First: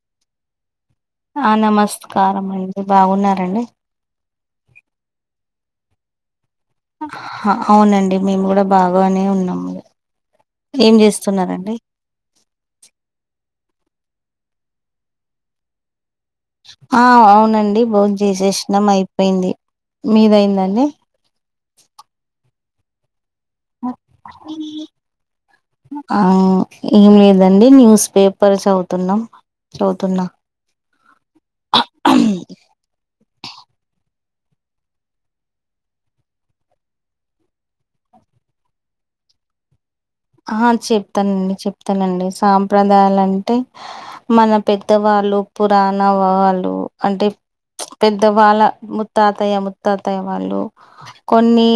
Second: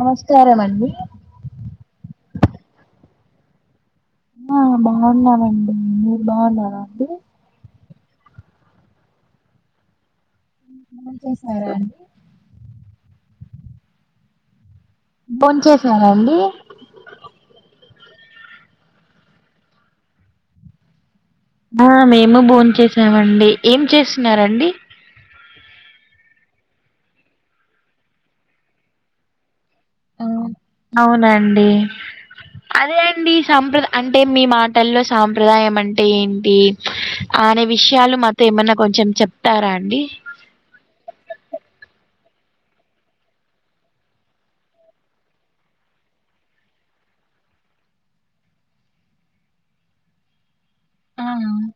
నమస్కార అండి ఆ నమస్కారం అండి బాగున్నారండి ఆ బాగున్నామండిమీరు బాగున్నారా అండి అవునండి మేము కూడా బాగానే ఉన్నాము ఏం భోంచేసారా చేస్తున్నారండి అండి బోన్ చేసారండి ఆ అవునండి బా చేసేసినం అయిపోయింది మీదయిందండి ఆ మేము భోన్ చేసామండి ఏం చేస్తున్నండి ఆ ఏం లేదండి న్యూస్ పేపర్ చదువుతున్నాం చదువుతున్నా అవునండి అదే అండి సంప్రదాయం అం అంటే మీ మాటల్లో సాంప్రదాయం అంటే ఏంటి అనే విషయాలు మాతో ఏమన్నా కొంచెం చెప్తారా అండి ఆ చెప్తానండి చెప్తానండి సాంప్రదాయాలు అంటే మన పెద్దవాళ్ళు పురాణ వాళ్ళు అంటే పెద్ద వాళ్ళ ముత్తాతయ్య ముత్తాతాయ వాళ్ళు ఆ కొన్ని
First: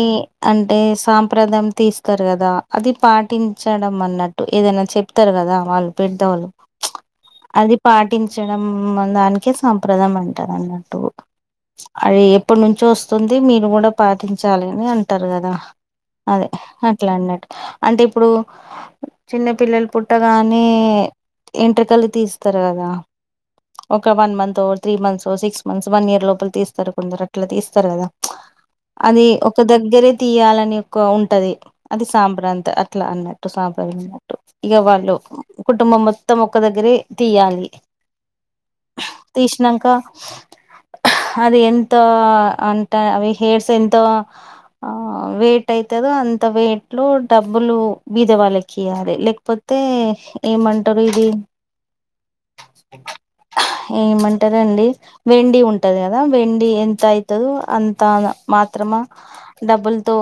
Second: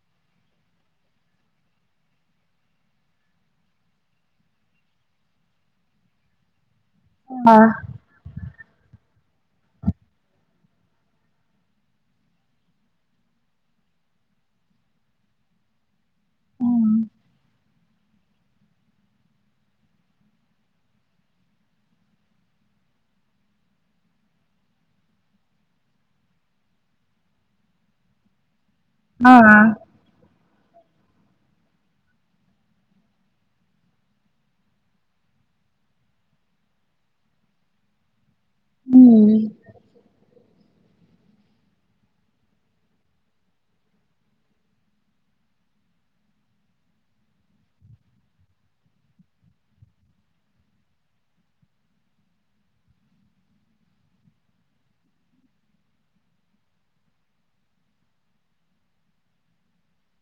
అంటే సాంప్రదాయం తీస్తారు కదా అది పట్ పట్టించడం అన్నట్టు ఏదైనా చెప్తారు కదా వాళ్ళు పెద్దవాళ్ళు ఆ అది పాటించడం దానికే సంప్రదాయం అంటారు అన్నట్టు అవి ఎప్పటి నుంచో వస్తుంది మీరు కూడా పాటించాలి అని అంటారు కదా అదే ఉమ్ అట్లా అన్నట్టు అంటే ఇప్పుడు చిన్న పిల్లలు పుట్టగానే ఇంట్రూకలు తీస్తారు కదా ఒక వన్ మంత్ ఓ three months six months one year లోపల తీస్తారు కొందరు అట్లా తీస్తారు కదా అది ఒక దగ్గరే తీయాలని ఒక ఉంటది అది సాంప్ర అట్లా అన్నట్టు సంప్రదాయం అన్నట్టు ఇగ వాళ్ళు కుటుంబం మొత్తం ఒకక్క దగ్గరే తీయాలి తీసినాక అది ఎంత అంటా అవి హేర్స్ ఎంతో ఆ వేట్ అయితదో అంత వెయిట్ లో డబ్ డబ్బులు బీద వాళ్ళకి ఇయాలి లేకపోతే ఏమంటారు ఇది ఏమంటారండి వెండి ఉంటది కదా వెండి ఎంత అయితదో అంతా మాత్రమా డబ్బుల్ తో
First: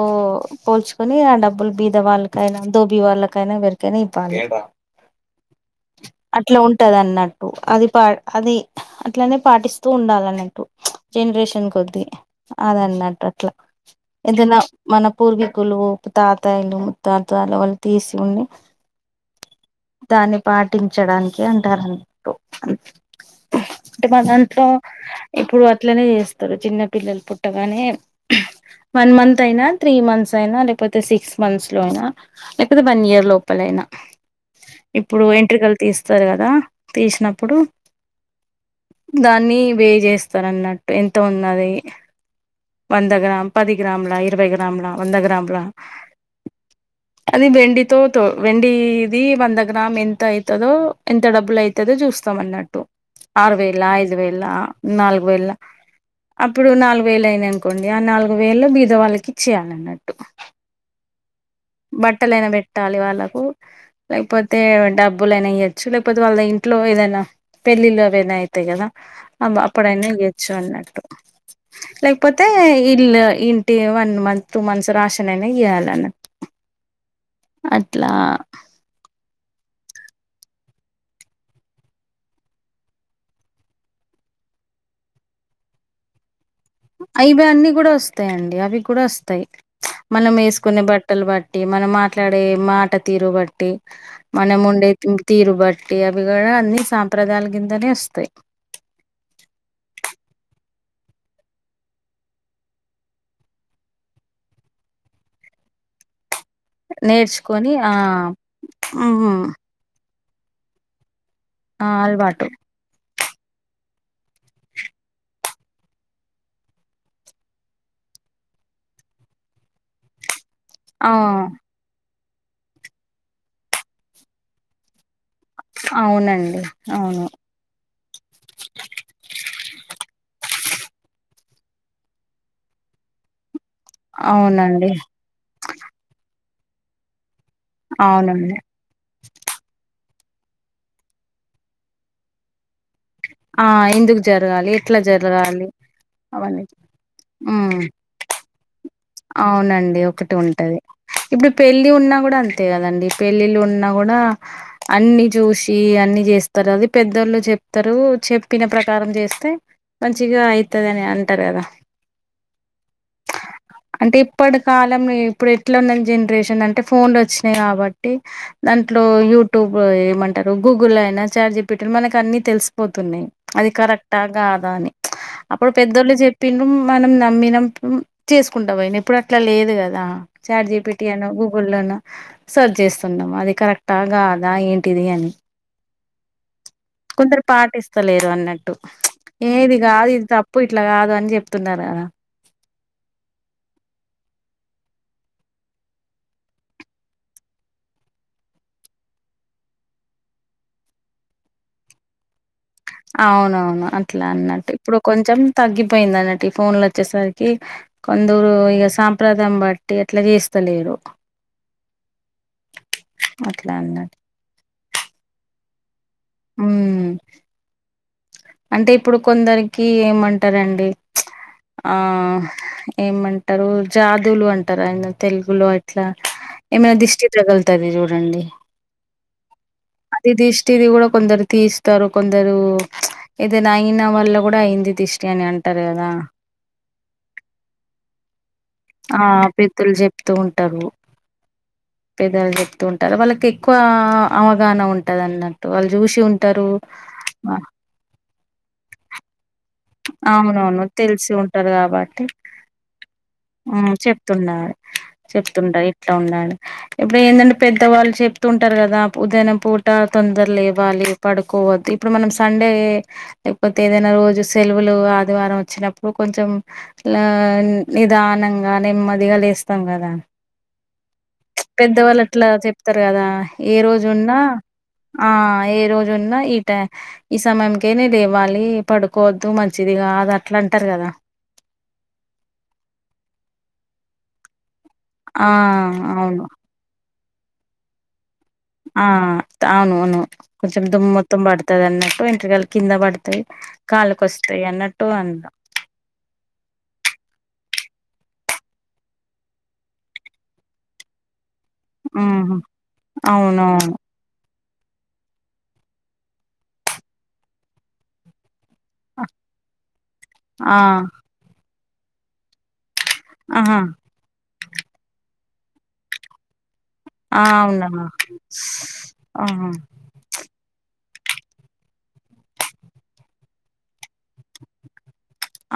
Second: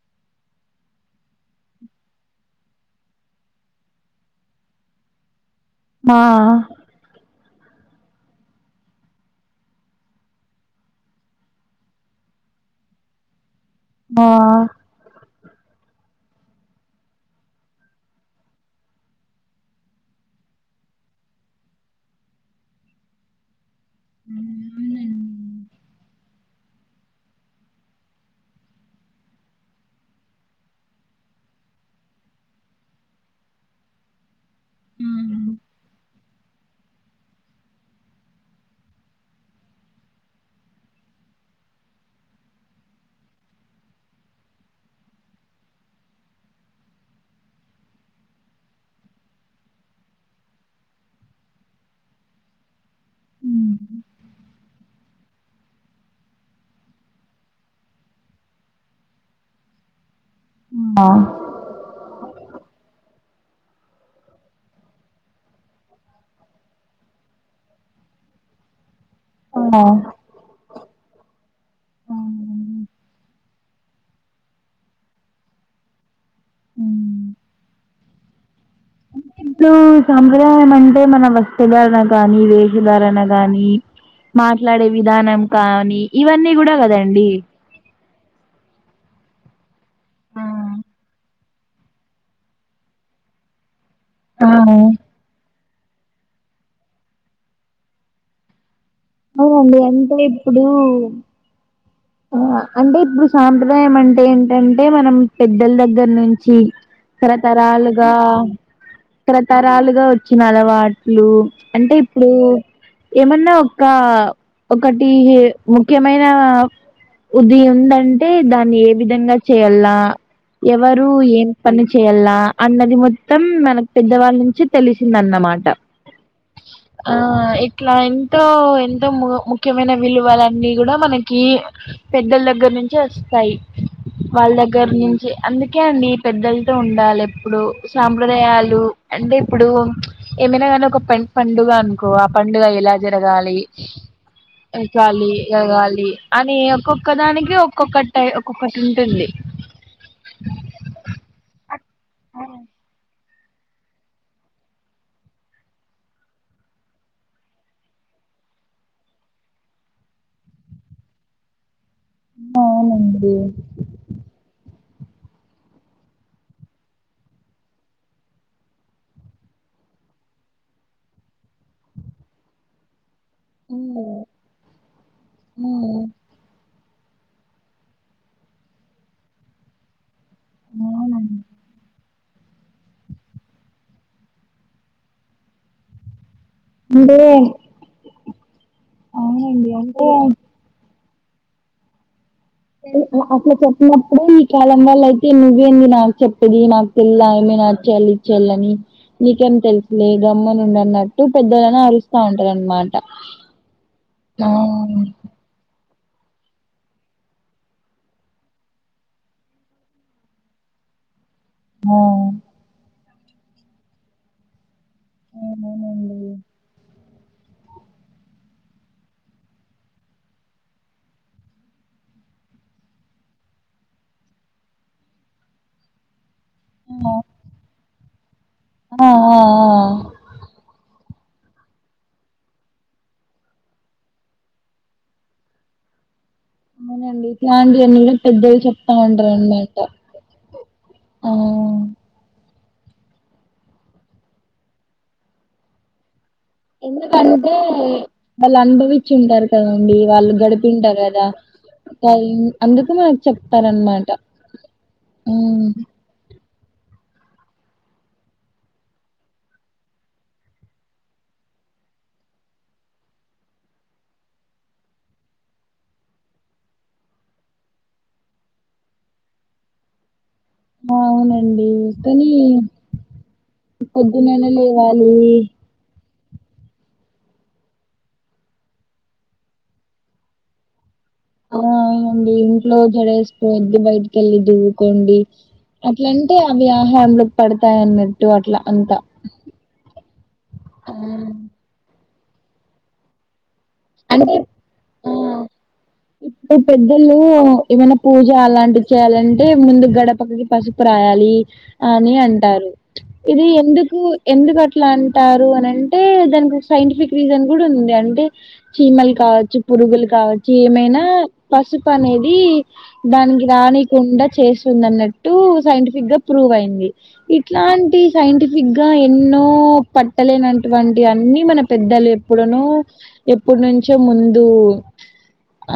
పోల్చుకుని ఆ డబ్బులు బీ ద వాళ్ళకైనా ధోబి వాళ్ళకైనా ఎవరికైనా ఇవ్వాలి మా అట్లా ఉంటదన్నట్ టు అది పా అది అట్లానే పాటిస్తూ ఉండాలన్నట్టు జనరేషన్ కొద్దీ అదన్నట్టు అట్లా మా ఏదనా మన పూర్వీకులు తాతాయలు ము త్తతాలు వళ్ళు తిసి ఉండి దాన్ని పాటించడానికి అంటారన్నట్టు అంటే మా దాంట్లో ఇప్పుడు అట్లనే చేస్తారు చిన్న పిల్లలు పుట్టగానే వన్ మంత్ అయినా త్రీ మంత్స్ అయినా లేకపోతే సిక్స్ మంత్స్ లో అయినా లేకపోతే వన్ ఇయర్ లోపల అయినా ఇప్పుడు ఎంట్ర కలు తీస్తారు కదా తీసినప్పుడు దాన్ని వే చేస్తారన్నట్టు ఎంత ఉన్నది వంద గ్రామ్ పది గ్రామ్లా ఇరవై గ్రామ్లా వంద గ్రామ్లా అ అది వెండి తో తో వెండిది వంద గ్రామ్ ఎంత అవుతదో ఎంత డబ్బులు అవుతదో చూస్ మన్నట్టు ఆరు అవునండి వేల ఐదు వేలా నాలుగు వేల్ అప్పుడు నాలుగు వేలు అయినయి ఆనుకోండి ఆ నాలుగు వేలు బిదవాళ్ళకి ఇచ్చేయాలన్నట్టు ఆ బట్టలైన పెట్టాలి వాళ్ళకు లేకపోతే డబ్బులైనా ఇయొచ్చు లేకపోతే వాళ్ళ ఇంట్లో ఏదైనా పెళ్ళిళ్ళు ఏవైనా అవుతాయి కదా అవ్ ఆ అప్పుడైనా ఎవ్వోచ్చు అన్నట్టు లైక్ ఇల్లు ఇంటి one month two months ration అయినా ఇయ్యాలన్న ఆ అట్లా ఇప్పుడు సాంప్రదాయం అంటే మన వస్త ధరణ గాని వేషధారణ గానీ మాట్లాడే విధానం కానీ ఇవన్నీ కూడా కదండి అయివి అన్నీ కూడా వస్తాయిండి అవి కూడా వస్తాయి మనం ఆ వేసుకునే బట్టలు బట్టి మనం మాట్లాడే మాట తీరు బట్టి ఆ మనం ఉండే తీరు బట్ ట్టి అవి కూడా అన్ని సాంప్రదాయల కిందనే వస్తాయి అవునండి అంతే ఇప్పుడు ఆ అంటే ఇప్పుడు సాంప్రదాయం అంటే ఏంటంటే మనం పెద్దల దగ్గర నుంచి చి నేర్చుకొని ఆ తరాతరాలుగా హ్మ్ తరాతరాలుగా ఇచ్చినాలవాట్లు ఆ అంటే ఇప్పుడు అలవాటు ఏమన్నా ఒక ఒకటి ముఖ్యమైన ఉది ఉందంటే దాన్ని ఏ విధంగా చేయల్ల ఎవరు ఆ ఏం పని చేయాల్లా అన్నది మొత్తం మనకు పెద్దవాళ్ళ నుంచి తెలిసింద అన్న మాట అవునండి ఆ అవును ఇట్లా ఎంతో ఎంతో ము ముఖ్యమైన విలువలున్నీ కూడా మనకి పెద్దల దగ్గర నుంచి వస్తాయి వాళ్ళ దగ్గర అవునండి నుంచి అందుకే అండి పెద్దలతో ఉండాలి ఇప్పుడు అవునండి సాంప్రదాయాలు అంటే ఇప్పుడు ఏమైనాగానీ ఒక పే పండుగ అనుకో ఆ పండుగ ఎలా జరగాళి ఆ ఎందుకు జరగాలి ఎట్లా ఉంచాలి జరగాలి లెగాలి అని అవన్నీ ఒక్కొక్క దానికి హ్మ్ ఒక్కొక్కటై ఒక్కొక్కటి ఉంటుంది అవునండి ఒకటి ఉంటది ఇప్పుడు పెళ్ళి ఉన్నా కూడా అంతే కదండి పెళ్ళిళ్ళు ఉన్నా కూడా అన్ని చూసి అన్ని చేస్తారు అది పెద్దళ్ళు చెప్తారు చెప్పిన ప్రకారం చేస్తే మంచిగా అయితది అని అంటారు కదా ఆ అవునండి అంటే ఇప్పటి కాలం ఇప్పుడు ఎట్లా ఉన్న జనరేషన్ అంటే ఫోన్లు వచ్చినాయి కాబట్టి దాంట్లో యూట్యూబ్ ఏమంటారు గూగుల్లో అయినా చాట్ జి పి టి మనకాని తెలిసిపోతున్నాయి అది ఉ కరెక్టా గాదా అని ఉ అప్పుడు పెద్దళ్ళు చెపిన్రూ మనం నమ్మినం చేసుకుంటా పోయిన ఇప్పుడు అట్లా లేదు కదా చాట్జీపిటి అనో అవునండి గూగుల్లోనో సర్చ్ చేస్తున్నాము అది కరెక్టా గాదా ఏంటిది అని అంటే కొందరు పాటిస్తలేరు అన్నట్టు అవునండి ఏది కాదు అంటే ఇది తప్పు ఇట్లా కాదు అని అని జెప్తున్ననాన్న అట్లా చెప్పినప్పుడు ఈ కాలం వాల్ల అయితే నువు ఏంది నాకు చెప్పేది నాకు తెల్ నచ్చేలి ఇచ్చేళ్ని నీకేం తెలుసులే గమ్మున ఉండన్నట్టు పెద్దలని అరుస్తా ఉంటారు అవునవును అట్లా అన్నట్టు ఇప్పుడు కొంచెం తగ్గి పోయింద అన్నటి ఫోన్లు వచ్చేసరికి కొందరు ఇగా సాంప్రదాయం బట్టి అట్లా చేస్తలేరు హ అట్లా అన్నట్టు అవునండి. హ్మ్మ్ అంటే ఇప్పుడు కొందరికి ఏమంటారు అండి ఆ ఏమంటారు జాదువులు అంటారు ఆయన తెలుగులో ఇట్లా ఏమైనా ఆ దిష్టి తగులుతంది చూడండి ఆ ఆ ఆ. అది దిష్టిది కూడా కొందరు తీస్తారు కొందరు ఏదైనా అయినవాళ్ళ గుడా అయింది దిష్టి అని అంటారు కదా అవునండి ఇట్లాంటివన్నీ కూడా పెద్దొళ్ళు చెప్ ఆ పెద్దలు చెప్తూ ఉంటారు ఆ పెద్దలు చెప్త ంటారు వాళ్ళకి ఎక్కువ అవగాహన ఉంటంది అన్నట్టు వాళ్ళు చూసి ఉంటారు ఎందుకుంటే ఆ! వాళ్ళు అనుభవిచి ఉంటాారు కద వాళ్ళు అవునవును గడిపుంటర్ కదా తెలిసి ఉంటారు కాబట్టి టైమ్ అందుకునే వచ్చి మ్ చెప్తారనమాట చెప్తున్నారు చెప్తుంటారు ఇట్లా ఉండాడి ఇప్పుడు ఏందంటే పెద్దవాళ్ళు చెప్తుంటారు గాదా ఉదయం పూట తొందర లేవ్వాలి పడుకో ఇప్పుడు మనం సండే లేకపోతే ఏదైనా రోజు. సెలవులు ఆదివారం వచ్చినప్పుడు కొంచెం ల నిదానంగా నెమ్మదిగా లేస్. లేస్తం కదా. ప్చ్ అవునండి పెద్దవాళ్ళు కానీ అట్లా చెప్తారు కదా ఏ రోజు ఉన్నా పొద్దుననే లేవాలి ఆహ్ ఆహ్ ఏ రోజు ఉన్నా ఈ టై ఈ సమయంకేన లేవ్వాలి పడు. కోద్దు మంచిది కాదు అట్లా అంటారు కదా. ఆహ్ అవును అండి ఇంట్లో జడ వేసుకోవద్దు బయటికి వెళ్లి దువ్వుకో. ఉండి ఆ అట్లంటే అవును ఆవి ఆహారంలోకి పడతాయన్నట్. ఆహ్ అవును అవును కొంచెం ఆ! దుమ్ మొత్తం పడుతదాన్నట్. వెంట్రుకలు కింద పడుతాయి అంటే ఆహ్ ఇప్పుడు ఈ పెద్దోళ్ళు. ఏమైనా పూజ అలాంటివి చేయాలంటే ముందు గడపకి పసుపు రాయాలి. అని ఉహు అంటారు ఇది అవునవును ఎందుకు ఎందుకు అట్లా. అట్లా అంటారు అనంటే దానికి ఒక సైంటిఫిక్ రీజన్ కూడా ఉంది అంటే చీమలు కావచ్చు పురుగులు కావచ్చు ఆ ఏమైనా పసుపు అనేది. దానికి ఆహా రానీకుండా చేస్తుంది అన్నట్టు సైంటిఫిక్ గా ప్రూవ్ అయింది. ఆ అవునమ్మా ఇట్లాంటివి సైంటిఫిక్ గా ఎన్నో ఆహా పట్టలేనటువంటి. అన్నీ మన పెద్దలు ఎప్పుడునో ఎప్పుడు నుంచో ముందు.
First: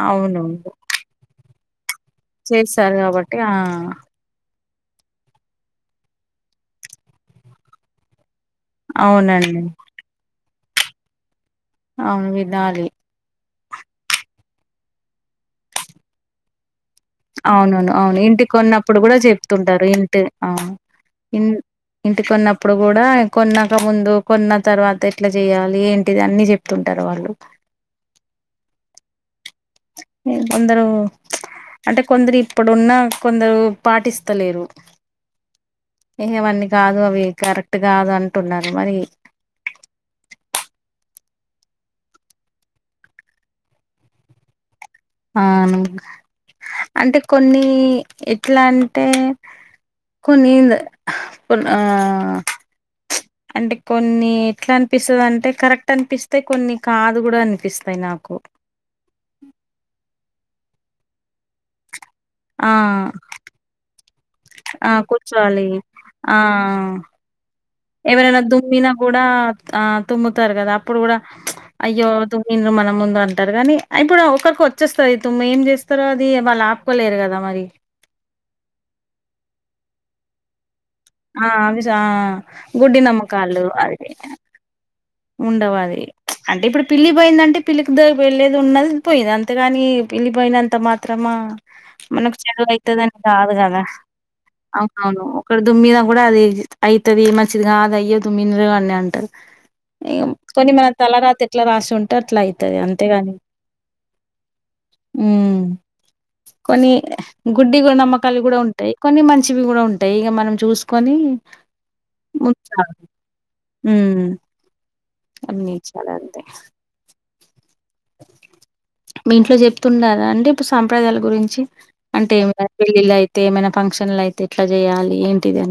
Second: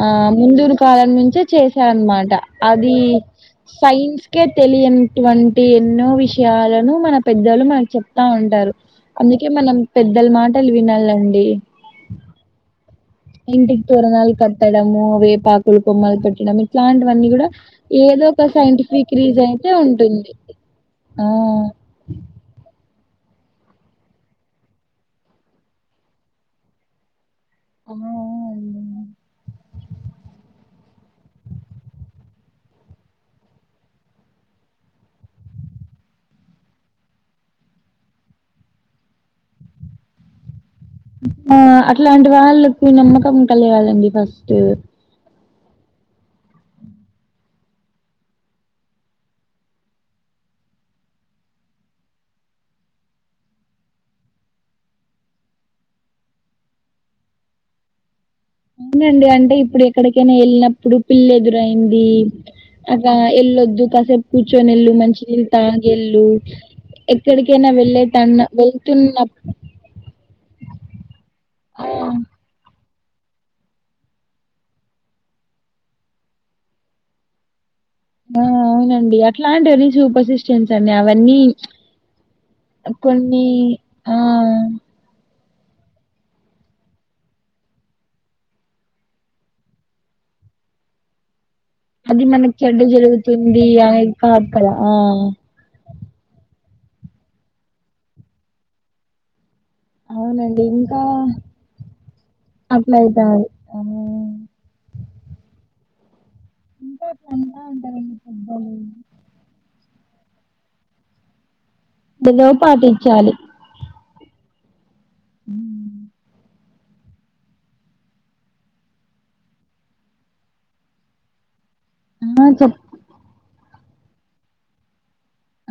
ఆహ్ అవునవును ముందుడు కాలం నుంచే చేశారన్నమాట అది చేశారు కాబట్టి ఆ సైన్స్ కే. తెలియనటువంటి ఎన్నో విషయాలను మన పెద్దలు మనకు చెప్. తా అంటాంలు అందుకే అవునండి మనం పెద్దల మాటలు వినాలండి. అవును వినాలి. ఇంటికి తోరనాలు కట్టడము వేపాకు కొమ్మలు పెట్టడం. ఇట్లాంటివన్నీ కూడా అవునవును అవును ఏదో ఒక ఇంటికి కొన్నప్పుడు సైంటిఫిక్ కూడా రీజన్ అయితే చెప్తుంటారు ఇంటి ఉంటుంది. అవును ఆ ఇన్ ఇంటికోన్నప్పుడు కూడా. కొన్నాక ముందు కొన్న తర్వాత ఎట్లా చెయాలి ఏంటిది అన్ని చెప్తుంటారు వాళ్ళు. అవును. మేం కొందరు. అంటే కొందరు ఇప్పుడున్నా కొందరు పాటిస్తలేరు. ఎహే అవన్నీ కాదు అవి కరెక్ట్ కాదు అంటున్నారు మరి. ఆహ్ అట్లాంటి వాళ్ళకు నమ్మకం కలగలండి ఫస్ట్. అవును అంటే కొన్ని ఎట్లా అంటే. కొన్ని నేనుద కోన్న ఆహ్ ప్చ్. అంటే కొన్ని ఎట్లా అనిపిస్తుంది అంటే కరెక్ట్ అనిపిస్తే కొన్ని కాదు కూడా అనిపిస్త. కై నాకు. అవునండి అంటే ఇప్పుడు ఎక్కడికైనా వెళ్ళినప్పుడు పిల్లి ఎదురైంది. ఆ అగా వెళ్ళోద్దు కాసేపు. కూర్చొని ఆ వెళ్ళు మంచి నీళ్లు కూర్చోవాలి తాగేళ్ళు ఆ ఎక్కడికైనా వెళ్ళే తన్న వెళ్తున్న. ఆహ్ తుమ్ముతారు కదా అప్పుడు కూడా ప్చ్ ఆ! అయ్యో తుమ్మిండ్రు మన ముంద. అంటారు కానీ ఇప్పుడు ఒకరికి వచ్చేస్తది తుమ్ము ఏం చేస్తారో అది వాళ్ళు ఆపుకోలేరు కదా మరి. ఆహ్ అవునండి అట్లాంటివని సూపర్సిస్టెన్స. ఆహ్ అవి గుడ్డి కొన్ని నమ్మకాలు అది. ఆ! ఉండవు అది ప్చ్ అంటే ఇప్పుడు పిల్లి పోయిందంటే పిల్లికి ద వెళ్ళేది ఉన్నది పోయింది అంతేగాని. పోయినంత మాత్రమా. అది మనకు మనకి చదువు చెడ్డ అవుతుందని కాదు జరుగుతుంది కదా అనేది కాదు కదా! ఆ! అవునవును ఒకడ దుమ్మిన కూడా అది అయితది మంచిది కాదు అది అయ్యదు మిన అన్ని అంటారు అవునండి. కొన్ని మన ఇంకా తలరాత ఎట్లా రాసి ఉంటే అట్లా అయితది అంతేగాని అట్లయితాది. ఆ! అ కొన్ని ఇంకా అట్లంటా గుడ్డి ఉంటారండి నమ్మకాలు కూడా పెద్దలు. ఉంటాయి కొన్ని మంచివి కూడా ఉంటాయి ట్టైగా మనం చూసుకొని ఏదో ఉంచాలి పాటించాలి. హ్మ్ అన్నీ హ్మ్. చాలా అంతే మీ ఇంట్లో చెప్తుంనరా అండి ఇప్పుడు సాంప్రదాయాల గురించి అంటే ఏ ఆ! చెప్ పెళ్ళిలు అయితే ఏమైనా ఫంక్షన్లు అయితే ఎట్లా చేయాలి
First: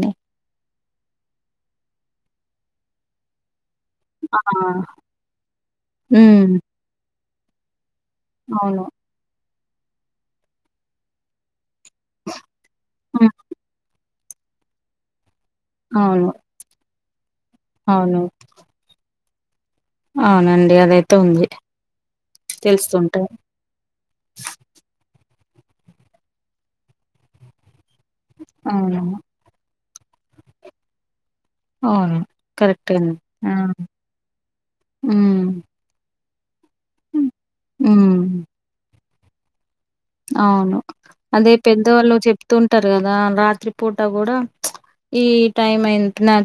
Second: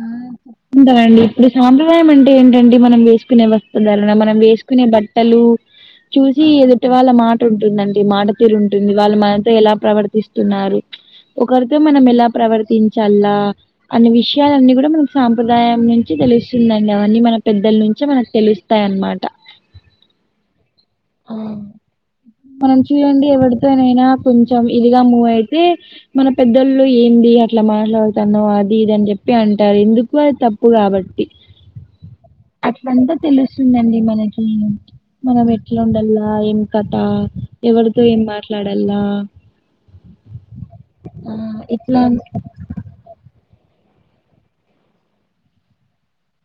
ఆ చెప్తుంటారండి ఇప్పుడు సాంప్రదాయం అంటే ఏంటండి మనం వేసుకునే వ ఉదరానా మనం ఆ వేసుకునే బట్టలు చూసి హ్మ్ ఎదుటి వాళ్ళ మాట ఉంటుందండి మాటతిరు అవును ఉంటుంది వాళ్ళు మనతో ఎలా ప్రవర్తిస్తున్నారు ఒకరితో మనం ఎలా ప్రవర్ హ్మ్ గుర్తించలా అనే విషయాలన్ని కూడా మనకు సాంప్రదాయం నుంచి అవును తెలుస్తుందండి అవన్నీ మనం పెద్దల నుంచే అవును మనకు తెలుస్తాయి అన్నమాట అవునండి అదయితే ఆ ఉంది మనం చూడండి తెలుస్తుంటది ఎవరితోనైనా కొంచెం ఇదిగా మూవ్ అ అయితే మన పెద్దొళ్లు ఏంది అట్లా మాట్లాడుతానవ్ అది ఇది అవును చెప్ అంటారు ఎందుకు అది తప్పు కాబట్టి అవును కరెక్టే అట్లుంటే అండి ఆ తెలుస్తుందండి మన మనం హ్మ్ ఎట్లా ఉండలో ఏం కథ ఎవరితో ఏం హ్మ్. మాట్లాడలా అవును ఆ అదే ఎట్లా పెద్దవాళ్ళు చెప్తూ ఉంటారు కదా రాత్రి పూట కూడా ఈ టైమ్ అయి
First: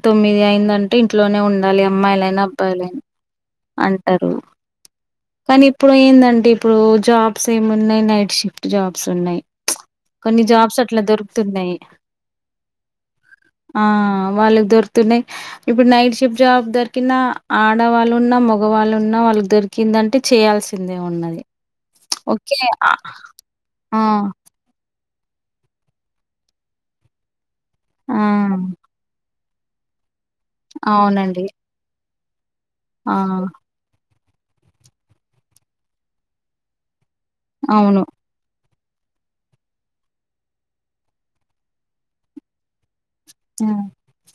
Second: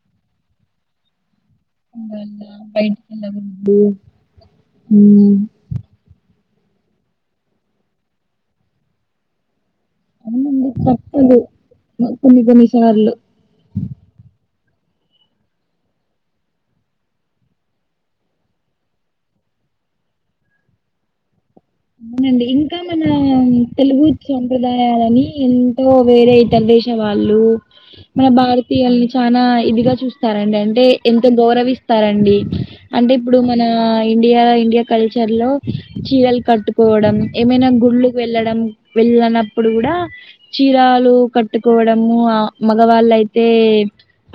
తొమ్మిది అయింద అంటే ఇంట్లోనే ఉండ ఉండాల అమ్మాయిలనా ఉండాలా అబ్బాలైన బయటికి వెళ్ళకూడదు అంటారు ఉమ్, కానీ ఇప్పుడు ఏందండి ఇప్పుడు జాబ్స్ ఏమి ఉన్నాయి నైట్ షిఫ్ట్ జాబ్స్ ఉన్నాయి్ కొన్ని అవునండి జాబ్స్ అట్లా తప్పదు దొరుకుతున్నాయి కొన్ని కొన్ని సార్లు ఆ వాళ్ళకి దొ యి ఇప్పుడు నైట్ షిఫ్ట్ జాబ్ దొరికినా ఆడవాళ్ళు ఉన్నా మగవాళ్ళున్నా వాళ్ళకి దొరికి ఎందంటే చేయాల్సిందే ఉన్నది అవునండి ఓకే. ఇంకా ఆ! మన ఆ! తెలుగు సంంప్రదాయాలని ఎంతో వేరే ఇతర దేశ వాళ్ళు ఆ! మన భారతీయుల్ని చనా ఇదిగా చూస్తారండి అంటే ఎంత అవునండి. గౌరవిస్తారండి అంటే ఆ! ఇప్పుడు మన ఇండియా ఇండియా కల్చర్ లో చీరలు కట్టుకోవడం ఏమైనా అవును. గుళ్ళకి వెళ్ళడం వెళ్ళనప్పుడు కూడా చీరాలు కట్టుకోవడము ఆ మగవాళ్ళయితే అయితే ఆ!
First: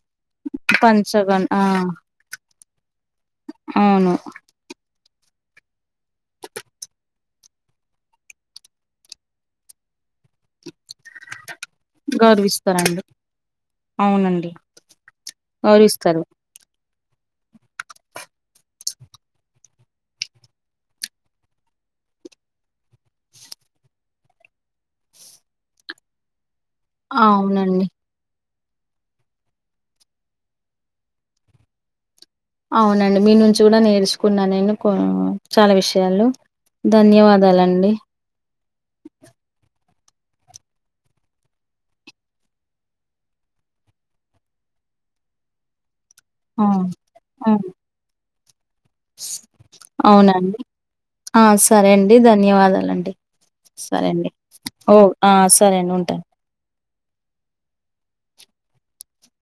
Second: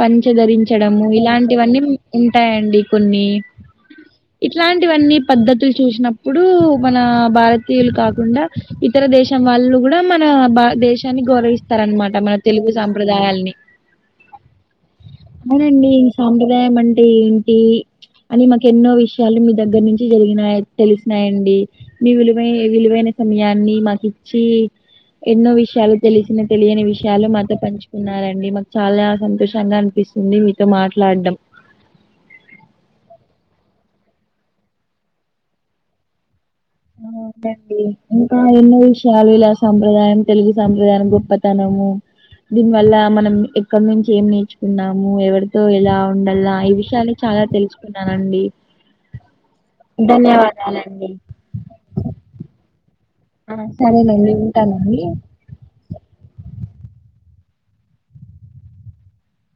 పంచ ధరించడము పంచగన్ ఆ ఇలాంటివన్నీ ఉంటాయండి కొన్ని అవును ఇట్లాంటివన్నీ పద్ధతులు చూసినప్పుడు మన భారతీయులు కాకుండా ఇతర దేశం వాళ్ళు కూడా మన భ దేశాన్ని గౌరవిస్త ఇస్తారనమాట మన తెలుగు గౌరవిస్తారండి సాంప్రదాయాల్ని అవునండి అవునండి గౌరవిస్తారు సాంప్రదాయం అంటే ఏంటి అని మాకు ఎన్నో విషయాలు మీ దగ్గర నుంచి జరిగినా తెలిసినాయండి మీ విలువ విలువైన సమయాన్ని మాకు ఇచ్చి ఎన్నో విషయాలు తెలిసిన తెలియని విషయాలు మాతో అవునండి పంచుకున్నారండి మా చాలా సంతోషంగా అనిపిస్తుంది మీతో మాట్లాడడం అవునండి మీ నుంచి కూడా నేర్చుకున్నా నేను కొ చాలా విషయాలు అవునండి ధన్యవాదాలండి ఇంక ఎన్నో విషయాలు ఇలా సం సాంప్రదాయం తెలుగు సాంప్రదాయం గొప్పతనము. దీని వల్ల మనం ఎక్కడ నుంచి ఏం నేర్చుకున్నాము ఎవరితో ఎలా. ఉండల్లా ఆ ఈ విషయాలు చాలా ఆ! తెలుసుకున్నానండి. అవునండి ధన్యవాదాలండి. ఆ సరే అండి ధన్యవాదాలండి. ఆ సరే అండి సరేనండి ఓ ఉంటానండి ఆహ్ సరే అండి ఉంటాను.